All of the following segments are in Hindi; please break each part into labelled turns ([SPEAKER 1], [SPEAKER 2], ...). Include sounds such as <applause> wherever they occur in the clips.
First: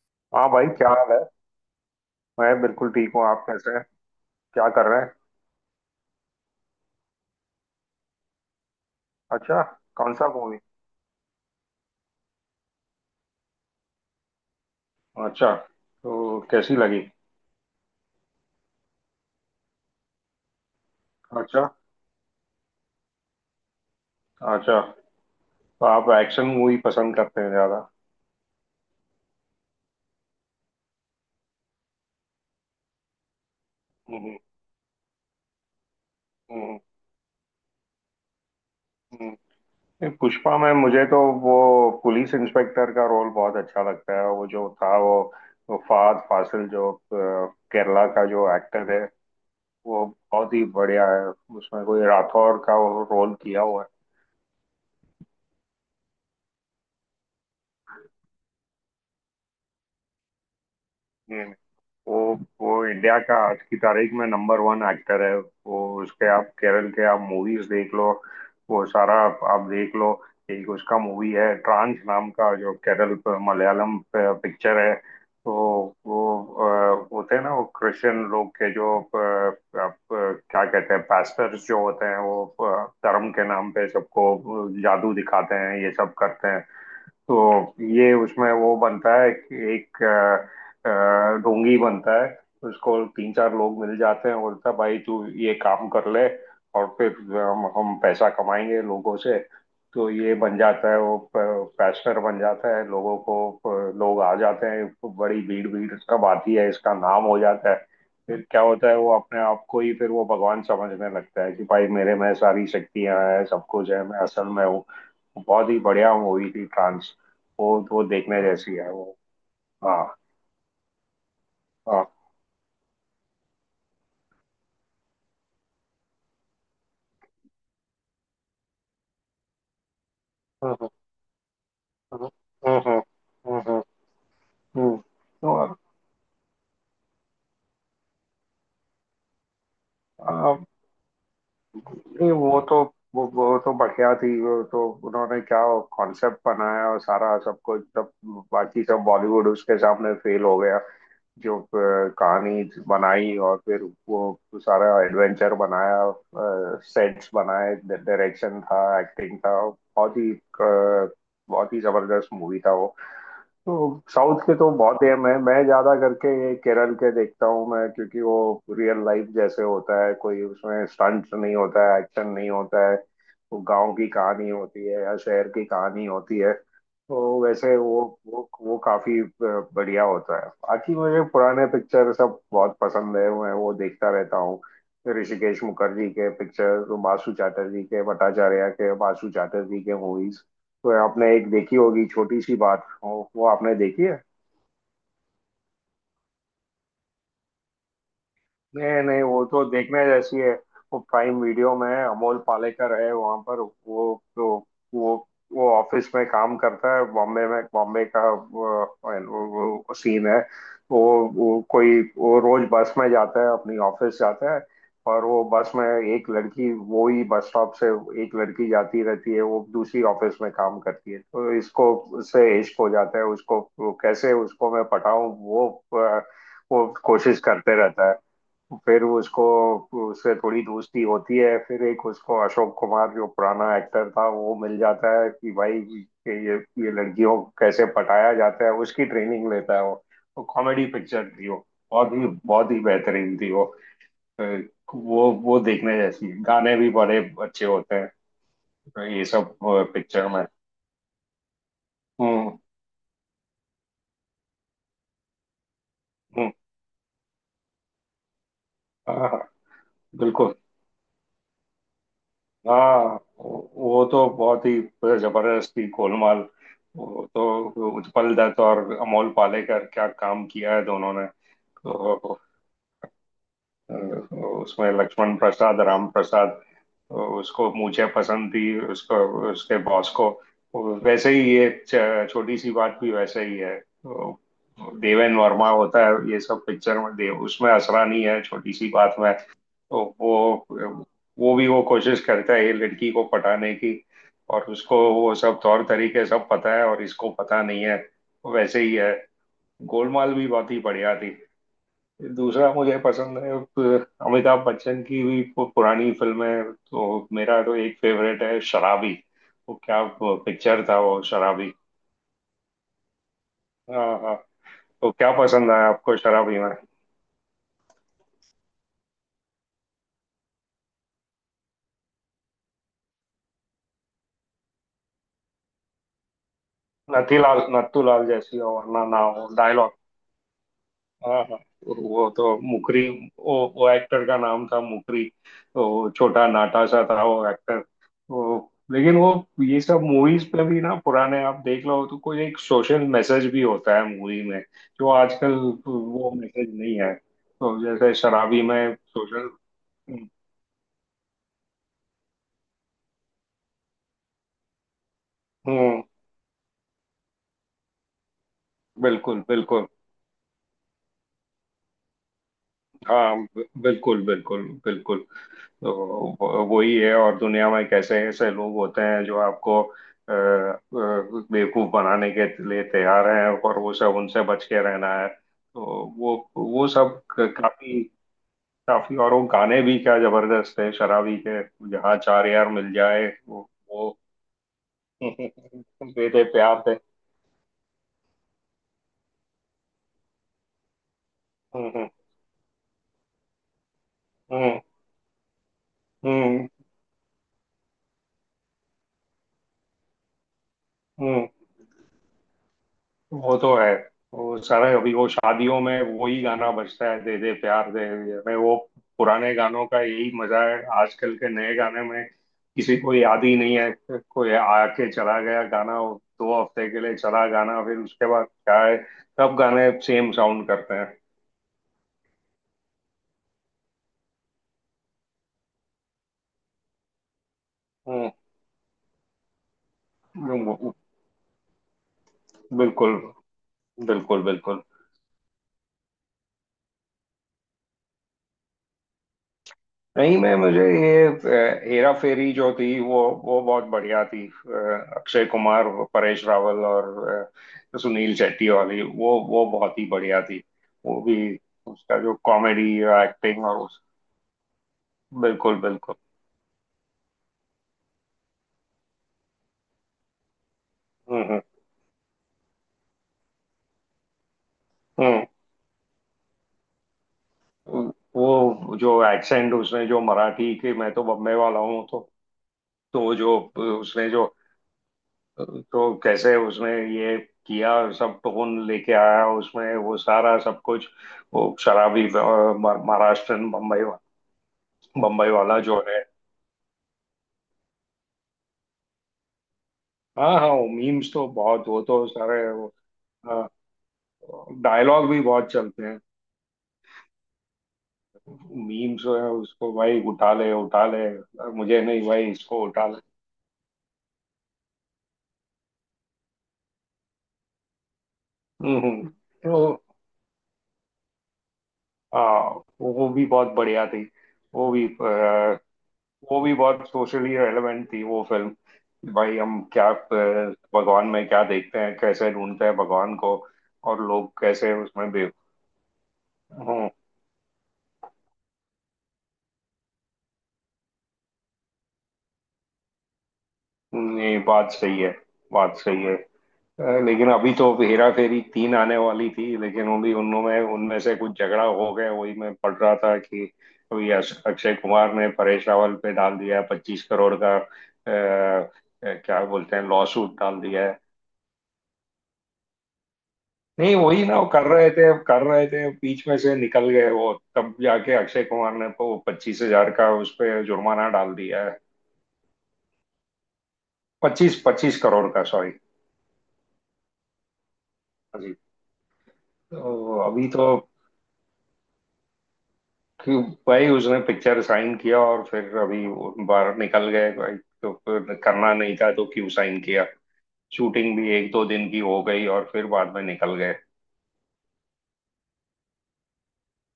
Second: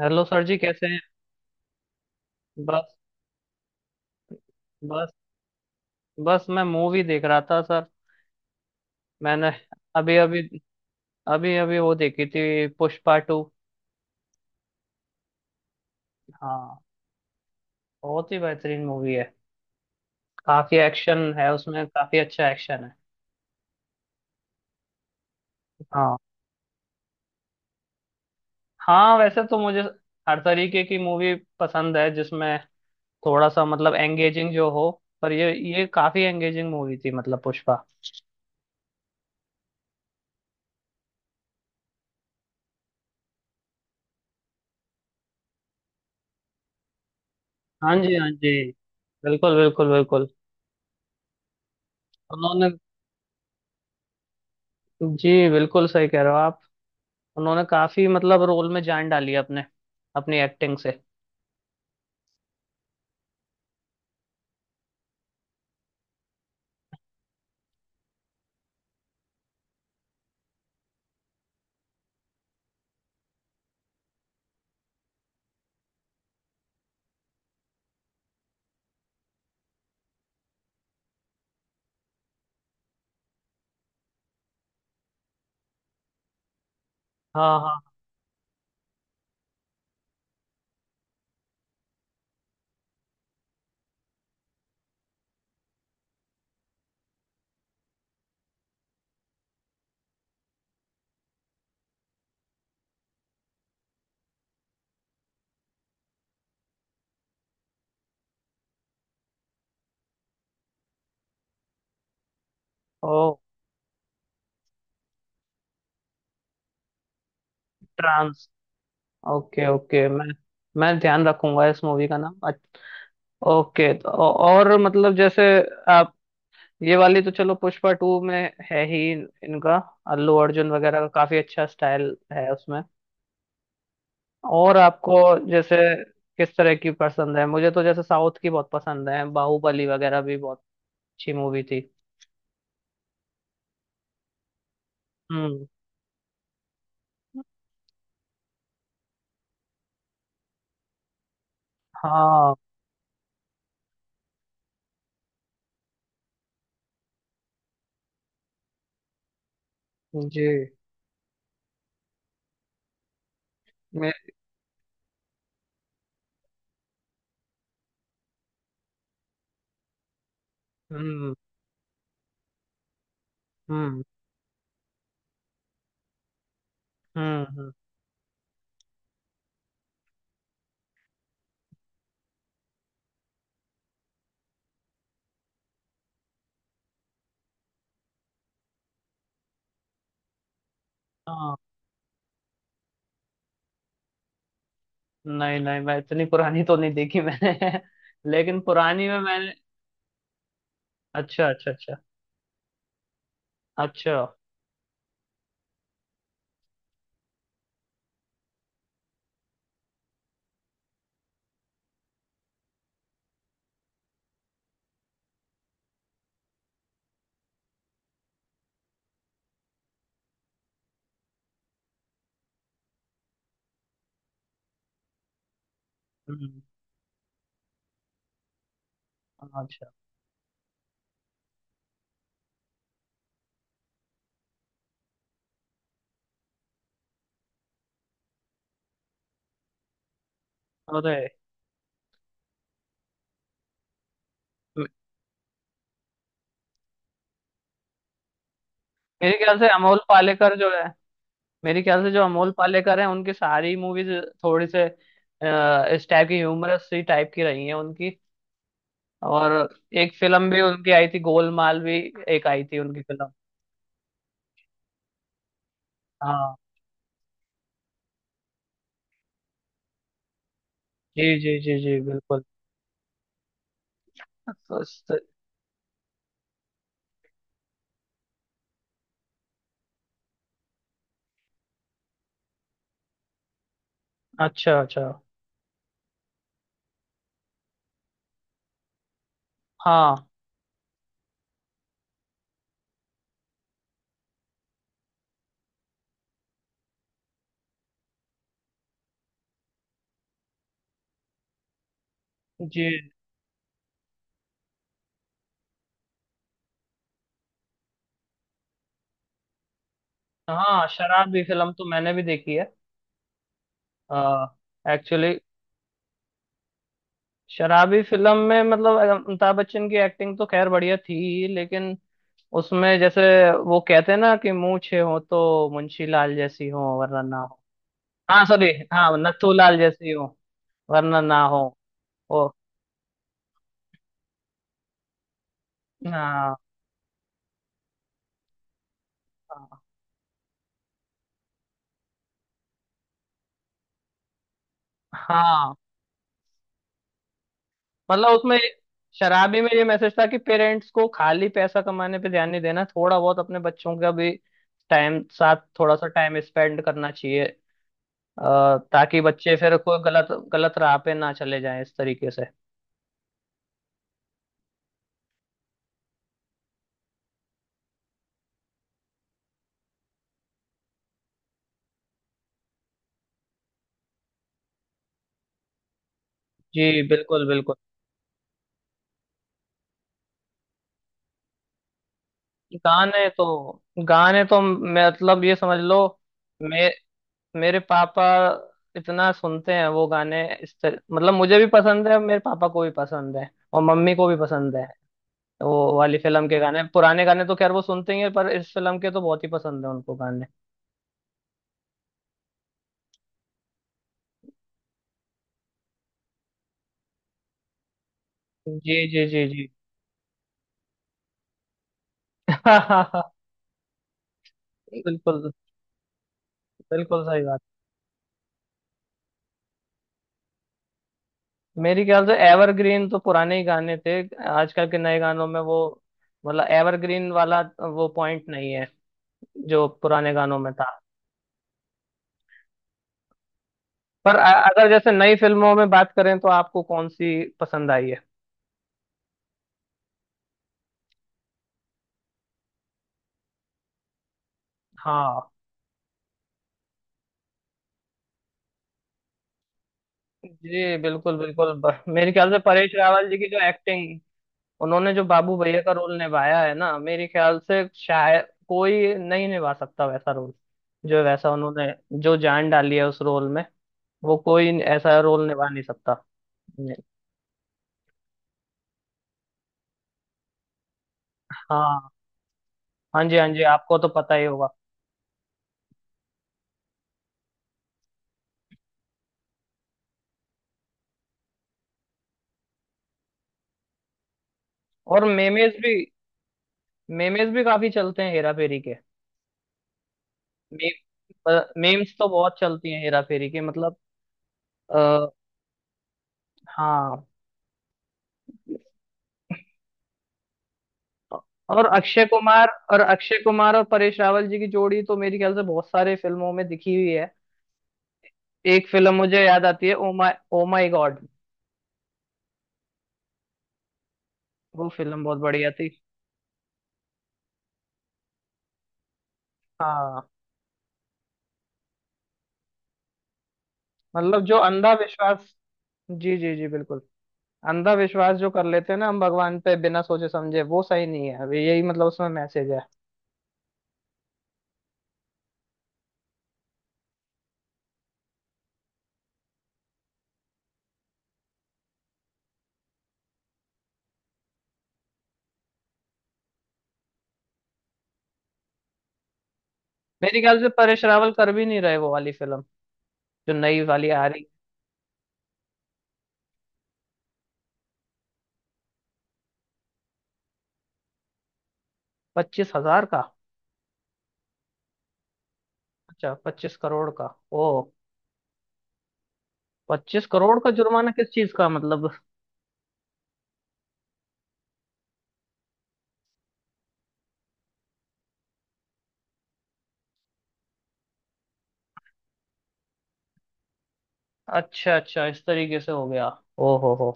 [SPEAKER 1] हेलो सर
[SPEAKER 2] हाँ
[SPEAKER 1] जी,
[SPEAKER 2] भाई,
[SPEAKER 1] कैसे
[SPEAKER 2] क्या
[SPEAKER 1] हैं?
[SPEAKER 2] हाल है। मैं बिल्कुल
[SPEAKER 1] बस।
[SPEAKER 2] ठीक हूँ, आप कैसे हैं? क्या कर रहे
[SPEAKER 1] बस।
[SPEAKER 2] हैं?
[SPEAKER 1] बस, मैं मूवी देख रहा था सर। मैंने
[SPEAKER 2] अच्छा। कौन
[SPEAKER 1] अभी
[SPEAKER 2] सा
[SPEAKER 1] अभी
[SPEAKER 2] मूवी?
[SPEAKER 1] अभी अभी वो देखी थी, पुष्पा टू।
[SPEAKER 2] अच्छा, तो कैसी
[SPEAKER 1] हाँ,
[SPEAKER 2] लगी?
[SPEAKER 1] बहुत ही बेहतरीन मूवी है। काफी एक्शन है
[SPEAKER 2] अच्छा।
[SPEAKER 1] उसमें, काफी अच्छा एक्शन है।
[SPEAKER 2] अच्छा, तो आप
[SPEAKER 1] हाँ,
[SPEAKER 2] एक्शन मूवी पसंद करते हैं ज्यादा?
[SPEAKER 1] हाँ, वैसे तो मुझे हर तरीके की मूवी पसंद है जिसमें थोड़ा सा मतलब
[SPEAKER 2] हम्म।
[SPEAKER 1] एंगेजिंग जो हो। पर ये काफी एंगेजिंग
[SPEAKER 2] हम्म,
[SPEAKER 1] मूवी थी, मतलब पुष्पा।
[SPEAKER 2] हम्म। नहीं, पुष्पा में मुझे तो वो पुलिस इंस्पेक्टर का रोल बहुत अच्छा लगता है। वो जो था वो, फहद फासिल जो
[SPEAKER 1] हाँ
[SPEAKER 2] केरला
[SPEAKER 1] जी,
[SPEAKER 2] का
[SPEAKER 1] हाँ
[SPEAKER 2] जो
[SPEAKER 1] जी,
[SPEAKER 2] एक्टर है।
[SPEAKER 1] बिल्कुल, बिल्कुल,
[SPEAKER 2] वो
[SPEAKER 1] बिल्कुल।
[SPEAKER 2] बहुत ही बढ़िया है। उसमें कोई राठौर
[SPEAKER 1] उन्होंने।
[SPEAKER 2] का वो रोल किया हुआ
[SPEAKER 1] जी, बिल्कुल सही कह रहे हो आप। उन्होंने काफी मतलब रोल में जान डाली है, अपने अपनी एक्टिंग से।
[SPEAKER 2] है। वो वो इंडिया का आज की तारीख में नंबर वन एक्टर है। वो उसके आप केरल के आप मूवीज देख लो। वो सारा आप, देख लो। एक उसका मूवी है ट्रांस नाम का, जो केरल पे, मलयालम पे पिक्चर है। तो वो होते हैं ना, वो क्रिश्चियन लोग के जो आप, क्या कहते हैं, पास्टर्स जो होते हैं, वो धर्म के नाम पे सबको जादू दिखाते हैं, ये सब करते हैं।
[SPEAKER 1] हाँ,
[SPEAKER 2] तो
[SPEAKER 1] हाँ।
[SPEAKER 2] ये, उसमें वो बनता है कि एक अ, ढोंगी बनता है। उसको 3-4 लोग मिल जाते हैं, बोलता है भाई तू ये काम कर ले, और फिर हम पैसा कमाएंगे लोगों से। तो ये बन जाता है, वो पैशनर बन जाता है लोगों को। लोग आ जाते हैं, बड़ी भीड़ भीड़ सब आती है, इसका नाम हो जाता है। फिर क्या होता है, वो अपने आप को ही फिर वो भगवान समझने लगता है कि भाई मेरे में सारी
[SPEAKER 1] ओ।
[SPEAKER 2] शक्तियां हैं, सब कुछ है, मैं असल में हूँ। बहुत ही बढ़िया मूवी थी ट्रांस। वो देखने
[SPEAKER 1] ट्रांस।
[SPEAKER 2] जैसी है वो।
[SPEAKER 1] ओके, ओके,
[SPEAKER 2] हाँ
[SPEAKER 1] मैं ध्यान रखूंगा इस मूवी का नाम ओके, तो और मतलब जैसे आप ये वाली तो चलो पुष्पा टू में है ही इनका अल्लू अर्जुन
[SPEAKER 2] हाँ।
[SPEAKER 1] वगैरह का काफी अच्छा स्टाइल
[SPEAKER 2] हम्म।
[SPEAKER 1] है उसमें।
[SPEAKER 2] हम्म। हम्म।
[SPEAKER 1] और
[SPEAKER 2] हम्म।
[SPEAKER 1] आपको
[SPEAKER 2] तो
[SPEAKER 1] जैसे किस तरह की पसंद है? मुझे तो जैसे साउथ की बहुत पसंद है, बाहुबली वगैरह भी बहुत
[SPEAKER 2] आ,
[SPEAKER 1] अच्छी मूवी थी।
[SPEAKER 2] नहीं, वो तो वो तो बढ़िया थी। वो तो उन्होंने क्या
[SPEAKER 1] हम्म।
[SPEAKER 2] कॉन्सेप्ट बनाया, और सारा सब कुछ, सब बाकी सब बॉलीवुड उसके सामने फेल हो गया। जो
[SPEAKER 1] हाँ
[SPEAKER 2] कहानी बनाई, और फिर वो सारा एडवेंचर बनाया, सेट्स बनाए, डायरेक्शन था, एक्टिंग था, बहुत ही
[SPEAKER 1] जी।
[SPEAKER 2] बहुत ही जबरदस्त मूवी था वो। तो
[SPEAKER 1] मैं।
[SPEAKER 2] साउथ के तो बहुत ही, मैं ज्यादा करके ये केरल के देखता हूँ मैं, क्योंकि वो रियल लाइफ जैसे होता है, कोई उसमें स्टंट
[SPEAKER 1] हम्म।
[SPEAKER 2] नहीं होता है, एक्शन नहीं होता है। वो गांव
[SPEAKER 1] हम्म।
[SPEAKER 2] की कहानी होती है या शहर की कहानी होती है। तो
[SPEAKER 1] हम्म।
[SPEAKER 2] वैसे वो, वो काफी बढ़िया होता है। बाकी मुझे पुराने पिक्चर सब बहुत पसंद है, मैं वो देखता रहता हूँ। ऋषिकेश मुखर्जी के पिक्चर, बासु चैटर्जी के, भट्टाचार्य के, बासु चैटर्जी के मूवीज। तो आपने एक
[SPEAKER 1] हाँ।
[SPEAKER 2] देखी होगी छोटी सी बात, वो आपने देखी है?
[SPEAKER 1] नहीं, नहीं, मैं इतनी पुरानी तो नहीं देखी मैंने। <laughs> लेकिन
[SPEAKER 2] नहीं
[SPEAKER 1] पुरानी में
[SPEAKER 2] नहीं, वो
[SPEAKER 1] मैंने।
[SPEAKER 2] तो देखने जैसी है वो। प्राइम
[SPEAKER 1] अच्छा, अच्छा,
[SPEAKER 2] वीडियो में
[SPEAKER 1] अच्छा,
[SPEAKER 2] है, अमोल पालेकर है वहां पर।
[SPEAKER 1] अच्छा।
[SPEAKER 2] वो तो, वो वो ऑफिस में काम करता है बॉम्बे में, बॉम्बे का वो, सीन है। वो वो कोई वो रोज बस में जाता है, अपनी ऑफिस जाता है, और वो बस में एक लड़की, वो ही बस स्टॉप से एक लड़की जाती रहती है, वो दूसरी ऑफिस में काम करती है, तो इसको उससे इश्क हो जाता है। उसको, वो कैसे उसको मैं पटाऊं, वो अ,
[SPEAKER 1] हम्म।
[SPEAKER 2] वो कोशिश करते रहता है। फिर उसको
[SPEAKER 1] अच्छा।
[SPEAKER 2] उससे थोड़ी दोस्ती होती है, फिर एक उसको अशोक कुमार, जो पुराना एक्टर था, वो मिल जाता है कि भाई कि ये ये लड़कियों को कैसे पटाया जाता है, उसकी ट्रेनिंग लेता है वो। वो कॉमेडी
[SPEAKER 1] अरे।
[SPEAKER 2] पिक्चर थी वो। बहुत ही, बहुत ही बेहतरीन थी वो। अ,
[SPEAKER 1] मे-
[SPEAKER 2] वो देखने जैसी है। गाने भी बड़े अच्छे होते हैं ये
[SPEAKER 1] मेरे
[SPEAKER 2] सब
[SPEAKER 1] ख्याल से अमोल
[SPEAKER 2] पिक्चर में।
[SPEAKER 1] पालेकर जो है, मेरे ख्याल से जो अमोल
[SPEAKER 2] हम्म।
[SPEAKER 1] पालेकर है उनकी सारी मूवीज थोड़ी से इस टाइप की,
[SPEAKER 2] हम्म।
[SPEAKER 1] ह्यूमरस सी टाइप की रही है उनकी।
[SPEAKER 2] हाँ हाँ।
[SPEAKER 1] और एक फिल्म
[SPEAKER 2] बिल्कुल।
[SPEAKER 1] भी उनकी आई थी, गोलमाल भी, एक आई थी
[SPEAKER 2] हाँ,
[SPEAKER 1] उनकी फिल्म।
[SPEAKER 2] वो तो बहुत ही जबरदस्त थी गोलमाल।
[SPEAKER 1] हाँ।
[SPEAKER 2] वो तो उत्पल दत्त और अमोल पालेकर, क्या काम किया है दोनों
[SPEAKER 1] जी,
[SPEAKER 2] ने।
[SPEAKER 1] जी, जी, जी,
[SPEAKER 2] तो
[SPEAKER 1] बिल्कुल। <laughs> तो-
[SPEAKER 2] उसमें लक्ष्मण प्रसाद, राम प्रसाद, उसको मुझे पसंद थी, उसको उसके बॉस को। वैसे ही ये, छोटी सी बात भी वैसे ही है। तो
[SPEAKER 1] अच्छा, अच्छा।
[SPEAKER 2] देवेन वर्मा होता है ये सब पिक्चर में, देव, उसमें असरानी है छोटी सी बात में, तो
[SPEAKER 1] हाँ
[SPEAKER 2] वो भी वो कोशिश करता है ये लड़की को पटाने की, और उसको वो सब तौर तरीके सब पता है, और इसको पता नहीं है। वैसे ही है। गोलमाल भी बहुत ही बढ़िया थी। दूसरा
[SPEAKER 1] जी,
[SPEAKER 2] मुझे पसंद है अमिताभ बच्चन की भी पुरानी फिल्में, तो मेरा तो एक फेवरेट है शराबी। वो क्या पिक्चर
[SPEAKER 1] हाँ।
[SPEAKER 2] था वो
[SPEAKER 1] शराबी फिल्म
[SPEAKER 2] शराबी।
[SPEAKER 1] तो मैंने भी देखी है।
[SPEAKER 2] हाँ हाँ। तो क्या
[SPEAKER 1] एक्चुअली,
[SPEAKER 2] पसंद है आपको शराबी में?
[SPEAKER 1] शराबी फिल्म में मतलब अमिताभ बच्चन की एक्टिंग तो खैर बढ़िया थी ही, लेकिन उसमें जैसे वो कहते हैं ना, कि मूछें हो तो मुंशी लाल जैसी हो वरना ना
[SPEAKER 2] नथीलाल
[SPEAKER 1] हो।
[SPEAKER 2] नथुलाल
[SPEAKER 1] हाँ,
[SPEAKER 2] जैसी
[SPEAKER 1] सॉरी।
[SPEAKER 2] हो वरना
[SPEAKER 1] हाँ,
[SPEAKER 2] ना हो।
[SPEAKER 1] नथु लाल जैसी हो वरना
[SPEAKER 2] हाँ
[SPEAKER 1] ना
[SPEAKER 2] हाँ।
[SPEAKER 1] हो।
[SPEAKER 2] तो वो
[SPEAKER 1] ओ।
[SPEAKER 2] तो मुकरी, वो एक्टर का नाम था, मुकरी। तो छोटा
[SPEAKER 1] हाँ,
[SPEAKER 2] नाटा सा था वो एक्टर। वो, लेकिन वो
[SPEAKER 1] हाँ,
[SPEAKER 2] ये सब मूवीज पे भी ना, पुराने आप देख लो तो, कोई एक सोशल मैसेज भी होता है मूवी में, जो आजकल
[SPEAKER 1] हाँ।
[SPEAKER 2] वो मैसेज नहीं है। तो जैसे
[SPEAKER 1] मतलब उसमें,
[SPEAKER 2] शराबी में सोशल।
[SPEAKER 1] शराबी में ये मैसेज था कि पेरेंट्स को खाली पैसा कमाने पे ध्यान नहीं देना, थोड़ा बहुत अपने बच्चों का भी टाइम साथ, थोड़ा
[SPEAKER 2] हम्म।
[SPEAKER 1] सा टाइम स्पेंड करना चाहिए ताकि
[SPEAKER 2] बिल्कुल
[SPEAKER 1] बच्चे फिर
[SPEAKER 2] बिल्कुल।
[SPEAKER 1] कोई गलत गलत राह पे ना चले जाएं, इस तरीके से।
[SPEAKER 2] हाँ बिल्कुल बिल्कुल बिल्कुल। तो वही है, और दुनिया में कैसे ऐसे लोग होते हैं जो आपको अ, अ, बेवकूफ बनाने के लिए तैयार हैं, और वो सब उनसे बच के रहना है। तो वो
[SPEAKER 1] जी,
[SPEAKER 2] सब
[SPEAKER 1] बिल्कुल, बिल्कुल।
[SPEAKER 2] काफी काफी, और वो गाने भी क्या जबरदस्त है शराबी के, जहाँ चार यार मिल जाए
[SPEAKER 1] गाने
[SPEAKER 2] वो
[SPEAKER 1] तो
[SPEAKER 2] वो
[SPEAKER 1] गाने तो
[SPEAKER 2] <laughs>
[SPEAKER 1] मतलब ये समझ लो।
[SPEAKER 2] दे दे प्यार
[SPEAKER 1] मे,
[SPEAKER 2] दे।
[SPEAKER 1] मेरे पापा इतना सुनते हैं वो गाने, मतलब मुझे भी
[SPEAKER 2] हम्म
[SPEAKER 1] पसंद
[SPEAKER 2] हम्म
[SPEAKER 1] है, मेरे पापा को भी पसंद है, और मम्मी को भी पसंद
[SPEAKER 2] हम्म
[SPEAKER 1] है। वो वाली फिल्म के
[SPEAKER 2] हम्म।
[SPEAKER 1] गाने, पुराने गाने तो खैर वो सुनते ही हैं, पर इस फिल्म के तो बहुत ही पसंद है उनको गाने।
[SPEAKER 2] हम्म। वो तो है, वो सारा अभी वो शादियों में वही गाना बजता है, दे दे प्यार दे दे में वो।
[SPEAKER 1] जी, जी, जी,
[SPEAKER 2] पुराने
[SPEAKER 1] जी।
[SPEAKER 2] गानों का यही मजा है, आजकल के नए गाने में किसी को
[SPEAKER 1] <laughs>
[SPEAKER 2] याद ही नहीं है। कोई आके चला
[SPEAKER 1] बिल्कुल,
[SPEAKER 2] गया गाना, वो 2 हफ्ते के लिए
[SPEAKER 1] बिल्कुल सही
[SPEAKER 2] चला
[SPEAKER 1] बात।
[SPEAKER 2] गाना, फिर उसके बाद क्या है, सब गाने सेम साउंड करते हैं।
[SPEAKER 1] मेरी ख्याल से एवरग्रीन तो पुराने ही गाने थे, आजकल के नए गानों में वो, मतलब एवरग्रीन वाला वो
[SPEAKER 2] हम्म,
[SPEAKER 1] पॉइंट नहीं है जो पुराने गानों में था।
[SPEAKER 2] बिल्कुल
[SPEAKER 1] पर
[SPEAKER 2] बिल्कुल बिल्कुल।
[SPEAKER 1] अगर जैसे नई फिल्मों में बात करें तो आपको कौन सी पसंद आई है?
[SPEAKER 2] नहीं, मैं, मुझे ये हेरा फेरी जो थी वो बहुत बढ़िया थी। अक्षय
[SPEAKER 1] हाँ
[SPEAKER 2] कुमार, परेश रावल, और सुनील शेट्टी वाली, वो बहुत ही बढ़िया थी।
[SPEAKER 1] जी,
[SPEAKER 2] वो
[SPEAKER 1] बिल्कुल,
[SPEAKER 2] भी,
[SPEAKER 1] बिल्कुल,
[SPEAKER 2] उसका
[SPEAKER 1] मेरे
[SPEAKER 2] जो
[SPEAKER 1] ख्याल से परेश
[SPEAKER 2] कॉमेडी
[SPEAKER 1] रावल जी की जो
[SPEAKER 2] एक्टिंग और उस।
[SPEAKER 1] एक्टिंग, उन्होंने जो बाबू
[SPEAKER 2] बिल्कुल
[SPEAKER 1] भैया का
[SPEAKER 2] बिल्कुल।
[SPEAKER 1] रोल निभाया है ना, मेरे ख्याल से शायद कोई नहीं निभा सकता वैसा रोल। जो वैसा
[SPEAKER 2] हम्म।
[SPEAKER 1] उन्होंने जो जान डाली है उस रोल में, वो कोई ऐसा
[SPEAKER 2] हम्म।
[SPEAKER 1] रोल निभा नहीं सकता। नहीं।
[SPEAKER 2] हम्म। वो जो एक्सेंट उसने, जो मराठी के, मैं तो बम्बे वाला हूँ
[SPEAKER 1] हाँ।
[SPEAKER 2] तो
[SPEAKER 1] हाँ
[SPEAKER 2] तो
[SPEAKER 1] जी, हाँ
[SPEAKER 2] जो
[SPEAKER 1] जी, आपको तो
[SPEAKER 2] उसने
[SPEAKER 1] पता ही
[SPEAKER 2] जो,
[SPEAKER 1] होगा।
[SPEAKER 2] तो कैसे उसने ये किया, सब टोन लेके आया उसमें, वो सारा सब कुछ। वो शराबी, महाराष्ट्रन,
[SPEAKER 1] और
[SPEAKER 2] बम्बई
[SPEAKER 1] मेमेज
[SPEAKER 2] वाला
[SPEAKER 1] भी
[SPEAKER 2] जो है।
[SPEAKER 1] मेमेज भी काफी चलते हैं हेरा फेरी के।
[SPEAKER 2] हाँ हाँ। वो मीम्स तो बहुत, वो
[SPEAKER 1] मेम्स
[SPEAKER 2] तो
[SPEAKER 1] तो बहुत
[SPEAKER 2] सारे
[SPEAKER 1] चलती हैं हेरा फेरी के, मतलब आ,
[SPEAKER 2] डायलॉग भी बहुत चलते हैं।
[SPEAKER 1] हाँ।
[SPEAKER 2] मीम्स है उसको, भाई उठा ले, उठा ले,
[SPEAKER 1] और
[SPEAKER 2] मुझे
[SPEAKER 1] अक्षय
[SPEAKER 2] नहीं, भाई
[SPEAKER 1] कुमार,
[SPEAKER 2] इसको उठा ले।
[SPEAKER 1] और परेश रावल जी की जोड़ी तो मेरे ख्याल से बहुत सारे फिल्मों में दिखी हुई है। एक
[SPEAKER 2] हम्म,
[SPEAKER 1] फिल्म
[SPEAKER 2] हम्म।
[SPEAKER 1] मुझे याद
[SPEAKER 2] तो
[SPEAKER 1] आती है, ओ माय गॉड।
[SPEAKER 2] हाँ, वो भी बहुत बढ़िया थी।
[SPEAKER 1] वो
[SPEAKER 2] वो भी,
[SPEAKER 1] फिल्म बहुत बढ़िया थी।
[SPEAKER 2] वो भी बहुत सोशली रेलेवेंट थी वो फिल्म। भाई हम क्या
[SPEAKER 1] हाँ,
[SPEAKER 2] भगवान में क्या देखते हैं, कैसे ढूंढते हैं भगवान को, और
[SPEAKER 1] मतलब
[SPEAKER 2] लोग
[SPEAKER 1] जो अंधा
[SPEAKER 2] कैसे उसमें बे।
[SPEAKER 1] विश्वास। जी, जी, जी, बिल्कुल।
[SPEAKER 2] हूँ।
[SPEAKER 1] अंधा विश्वास जो कर लेते हैं ना हम भगवान पे बिना सोचे समझे, वो सही नहीं है, अभी यही मतलब उसमें मैसेज है।
[SPEAKER 2] ये बात सही है। बात सही है। लेकिन अभी तो हेरा फेरी 3 आने वाली थी, लेकिन अभी उनमें उनमें से कुछ झगड़ा हो गया। वही मैं पढ़ रहा था कि अभी, अक्षय कुमार ने परेश रावल पे डाल दिया 25 करोड़ का क्या बोलते हैं, लॉ
[SPEAKER 1] मेरे
[SPEAKER 2] सूट
[SPEAKER 1] ख्याल से
[SPEAKER 2] डाल
[SPEAKER 1] परेश
[SPEAKER 2] दिया है।
[SPEAKER 1] रावल कर भी नहीं रहे वो वाली फिल्म, जो नई वाली
[SPEAKER 2] नहीं
[SPEAKER 1] आ
[SPEAKER 2] वही
[SPEAKER 1] रही।
[SPEAKER 2] ना, वो कर रहे थे, बीच में से निकल गए वो, तब जाके अक्षय कुमार ने तो 25 हज़ार का उस पे जुर्माना डाल दिया है।
[SPEAKER 1] 25,000 का?
[SPEAKER 2] पच्चीस 25 करोड़ का, सॉरी।
[SPEAKER 1] अच्छा, 25 करोड़ का। ओ।
[SPEAKER 2] अभी
[SPEAKER 1] पच्चीस
[SPEAKER 2] तो,
[SPEAKER 1] करोड़
[SPEAKER 2] अभी
[SPEAKER 1] का
[SPEAKER 2] तो
[SPEAKER 1] जुर्माना? किस चीज का मतलब?
[SPEAKER 2] कि भाई, उसने पिक्चर साइन किया और फिर अभी वो बाहर निकल गए भाई। तो फिर करना नहीं था तो क्यों साइन किया। शूटिंग भी 1-2 दिन की हो गई और फिर बाद में निकल गए।
[SPEAKER 1] अच्छा, अच्छा, इस तरीके से हो गया। ओ हो हो।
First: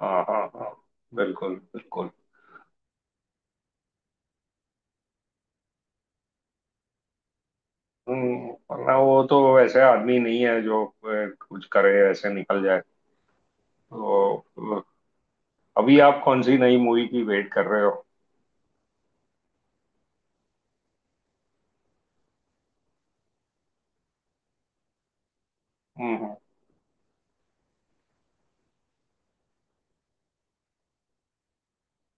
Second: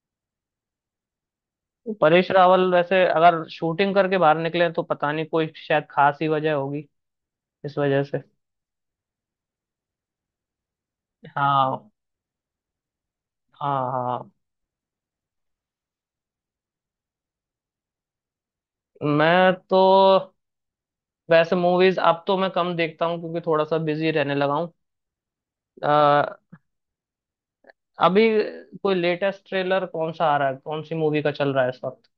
[SPEAKER 2] हाँ हाँ हाँ, बिल्कुल बिल्कुल।
[SPEAKER 1] परेश रावल वैसे अगर शूटिंग करके बाहर निकले तो पता नहीं, कोई शायद खास ही वजह होगी इस वजह से।
[SPEAKER 2] वरना वो तो वैसे आदमी नहीं है जो कुछ
[SPEAKER 1] हाँ,
[SPEAKER 2] करे ऐसे निकल जाए।
[SPEAKER 1] हाँ, हाँ।
[SPEAKER 2] तो अ, अभी आप कौन सी नई मूवी की वेट कर रहे हो?
[SPEAKER 1] मैं तो वैसे मूवीज अब तो मैं कम देखता हूँ क्योंकि थोड़ा सा बिजी रहने लगा हूँ।
[SPEAKER 2] हम्म।
[SPEAKER 1] अ, अभी कोई लेटेस्ट ट्रेलर कौन सा आ रहा है, कौन सी मूवी का चल रहा है इस वक्त?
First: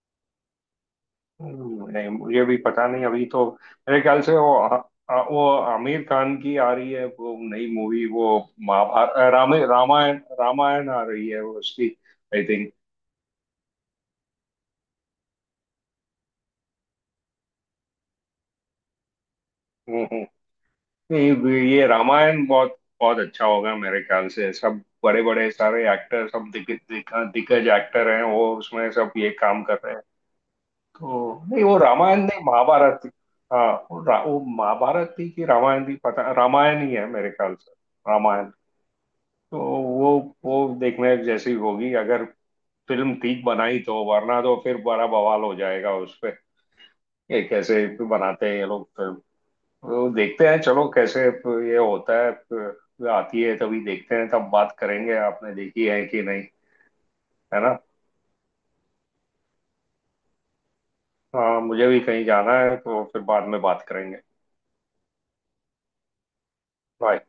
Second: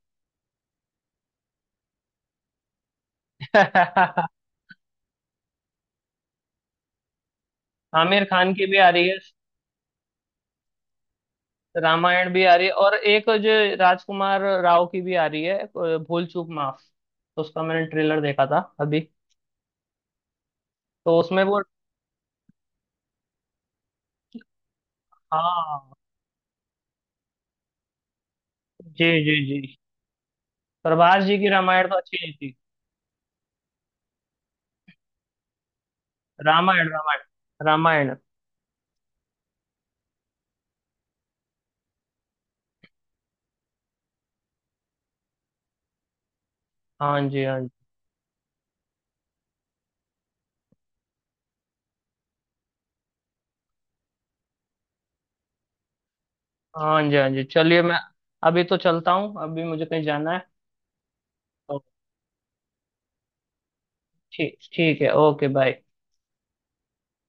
[SPEAKER 2] नहीं, मुझे भी पता नहीं अभी तो। मेरे ख्याल
[SPEAKER 1] <laughs>
[SPEAKER 2] से वो, आ, आ, वो आमिर खान की आ रही है वो, नई मूवी
[SPEAKER 1] आमिर
[SPEAKER 2] वो,
[SPEAKER 1] खान की भी आ रही
[SPEAKER 2] महाभारत,
[SPEAKER 1] है।
[SPEAKER 2] रामायण, रामायण, रामायण आ रही है वो उसकी।
[SPEAKER 1] रामायण भी
[SPEAKER 2] आई
[SPEAKER 1] आ रही है, और एक जो राजकुमार राव की भी आ रही है, भूल चूक माफ, उसका मैंने ट्रेलर देखा था अभी,
[SPEAKER 2] थिंक
[SPEAKER 1] तो
[SPEAKER 2] नहीं,
[SPEAKER 1] उसमें वो।
[SPEAKER 2] ये रामायण बहुत बहुत अच्छा होगा मेरे ख्याल से। सब बड़े बड़े
[SPEAKER 1] हाँ
[SPEAKER 2] सारे एक्टर सब, दिग, दिग, दिग्गज एक्टर हैं वो, उसमें
[SPEAKER 1] जी,
[SPEAKER 2] सब ये
[SPEAKER 1] जी, जी।
[SPEAKER 2] काम कर रहे हैं
[SPEAKER 1] प्रभास जी
[SPEAKER 2] तो।
[SPEAKER 1] की
[SPEAKER 2] नहीं, वो
[SPEAKER 1] रामायण तो अच्छी
[SPEAKER 2] रामायण
[SPEAKER 1] नहीं
[SPEAKER 2] नहीं,
[SPEAKER 1] थी।
[SPEAKER 2] महाभारत थी। हाँ वो, वो महाभारत थी कि रामायण थी, पता, रामायण
[SPEAKER 1] रामायण,
[SPEAKER 2] ही है मेरे ख्याल
[SPEAKER 1] रामायण,
[SPEAKER 2] से।
[SPEAKER 1] रामायण।
[SPEAKER 2] रामायण। तो वो देखने जैसी होगी अगर फिल्म ठीक बनाई, तो वरना तो फिर बड़ा बवाल हो जाएगा उस पे।
[SPEAKER 1] हाँ
[SPEAKER 2] ये
[SPEAKER 1] जी, हाँ जी,
[SPEAKER 2] कैसे बनाते हैं ये लोग फिल्म, वो देखते हैं चलो कैसे ये होता है। आती है तभी देखते हैं, तब बात करेंगे आपने देखी है कि नहीं,
[SPEAKER 1] हाँ जी, हाँ जी,
[SPEAKER 2] है ना?
[SPEAKER 1] चलिए मैं अभी तो चलता हूँ, अभी मुझे कहीं जाना है।
[SPEAKER 2] हाँ,
[SPEAKER 1] तो
[SPEAKER 2] मुझे भी कहीं जाना है, तो फिर बाद में बात करेंगे।
[SPEAKER 1] ठीक ठीक है, ओके, बाय।
[SPEAKER 2] बाय।